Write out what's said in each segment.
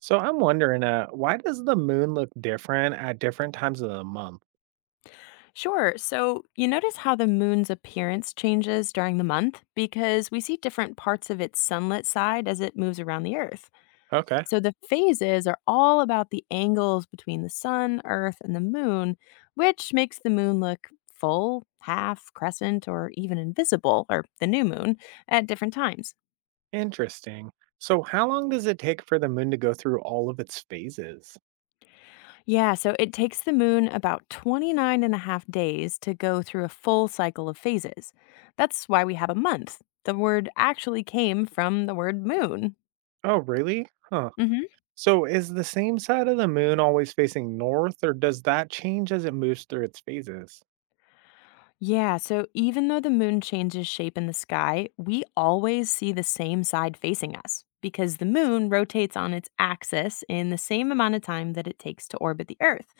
So I'm wondering, why does the moon look different at different times of the month? Sure. So you notice how the moon's appearance changes during the month because we see different parts of its sunlit side as it moves around the Earth. Okay, So the phases are all about the angles between the sun, Earth, and the moon, which makes the moon look full, half, crescent, or even invisible, or the new moon, at different times. interesting. So how long does it take for the moon to go through all of its phases? Yeah, so it takes the moon about 29 and a half days to go through a full cycle of phases. That's why we have a month. The word actually came from the word moon. Oh, really? Huh. Hmm. So is the same side of the moon always facing north, or does that change as it moves through its phases? Yeah, so even though the moon changes shape in the sky, we always see the same side facing us because the moon rotates on its axis in the same amount of time that it takes to orbit the Earth.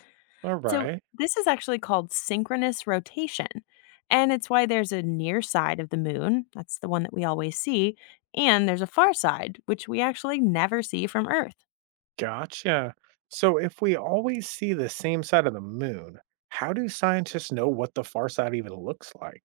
All So right, this is actually called synchronous rotation. And it's why there's a near side of the moon, that's the one that we always see, and there's a far side, which we actually never see from Earth. gotcha. So if we always see the same side of the moon, how do scientists know what the far side even looks like?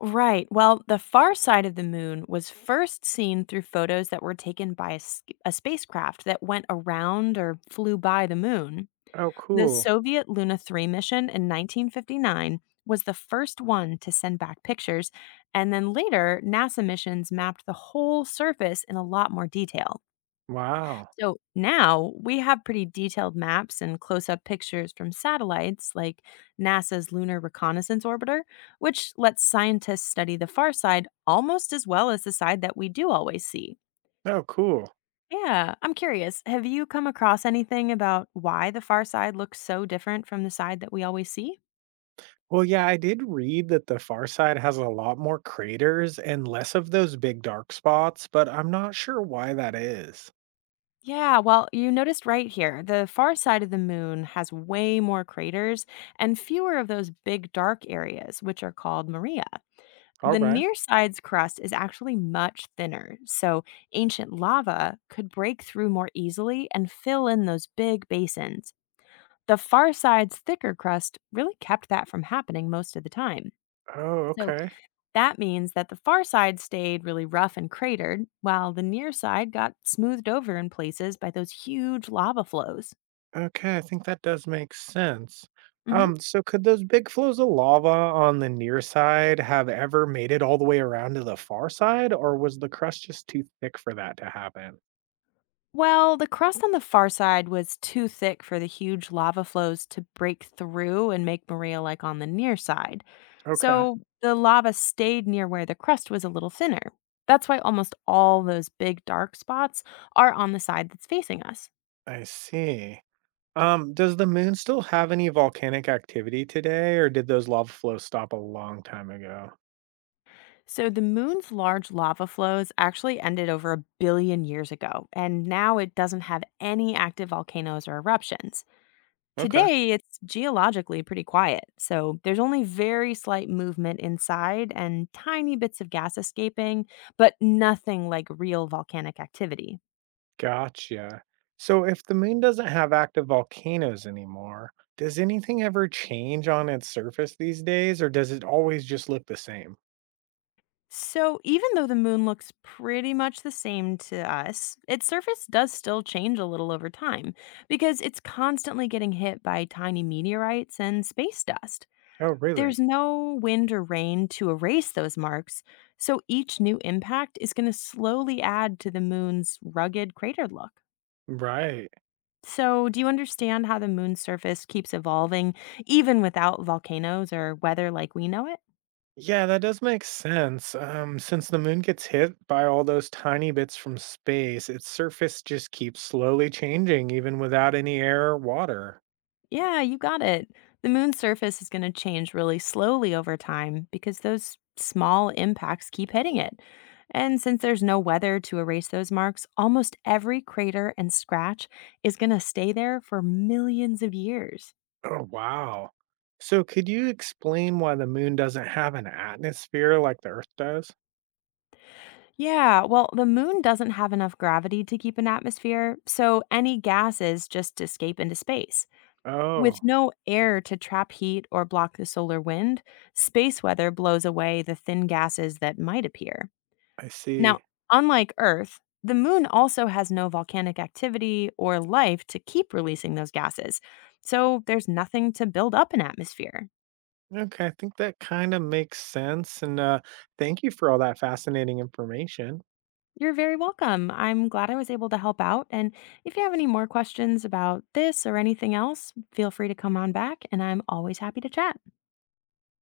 Right. Well, the far side of the moon was first seen through photos that were taken by a spacecraft that went around or flew by the moon. Oh, The cool. Soviet Luna 3 mission in 1959 was the first one to send back pictures, and then later, NASA missions mapped the whole surface in a lot more detail. Wow. So now we have pretty detailed maps and close up pictures from satellites like NASA's Lunar Reconnaissance Orbiter, which lets scientists study the far side almost as well as the side that we do always see. Oh, cool. Yeah, I'm curious. Have you come across anything about why the far side looks so different from the side that we always see? Well, yeah, I did read that the far side has a lot more craters and less of those big dark spots, but I'm not sure why that is. Yeah, well, you noticed right here, the far side of the moon has way more craters and fewer of those big dark areas, which are called Maria. All The right. near side's crust is actually much thinner, so ancient lava could break through more easily and fill in those big basins. The far side's thicker crust really kept that from happening most of the time. Oh, So okay. that means that the far side stayed really rough and cratered, while the near side got smoothed over in places by those huge lava flows. Okay, I think that does make sense. Hmm. So could those big flows of lava on the near side have ever made it all the way around to the far side, or was the crust just too thick for that to happen? Well, the crust on the far side was too thick for the huge lava flows to break through and make Maria like on the near side. Okay, So the lava stayed near where the crust was a little thinner. That's why almost all those big dark spots are on the side that's facing us. I see. Does the moon still have any volcanic activity today, or did those lava flows stop a long time ago? So, the moon's large lava flows actually ended over a billion years ago, and now it doesn't have any active volcanoes or eruptions. Okay, Today, it's geologically pretty quiet, so there's only very slight movement inside and tiny bits of gas escaping, but nothing like real volcanic activity. gotcha. So, if the moon doesn't have active volcanoes anymore, does anything ever change on its surface these days, or does it always just look the same? So, even though the moon looks pretty much the same to us, its surface does still change a little over time because it's constantly getting hit by tiny meteorites and space dust. Oh, There's really? no wind or rain to erase those marks, so each new impact is going to slowly add to the moon's rugged crater look. Right. So, do you understand how the moon's surface keeps evolving even without volcanoes or weather like we know it? Yeah, that does make sense. Since the moon gets hit by all those tiny bits from space, its surface just keeps slowly changing, even without any air or water. Yeah, you got it. The moon's surface is going to change really slowly over time because those small impacts keep hitting it. And since there's no weather to erase those marks, almost every crater and scratch is going to stay there for millions of years. Oh, wow. So, could you explain why the moon doesn't have an atmosphere like the Earth does? Yeah, well, the moon doesn't have enough gravity to keep an atmosphere, so any gases just escape into space. With Oh, no air to trap heat or block the solar wind, space weather blows away the thin gases that might appear. I Now, see. unlike Earth, the moon also has no volcanic activity or life to keep releasing those gases. So there's nothing to build up an atmosphere. Okay, I think that kind of makes sense. And thank you for all that fascinating information. You're very welcome. I'm glad I was able to help out. And if you have any more questions about this or anything else, feel free to come on back, and I'm always happy to chat.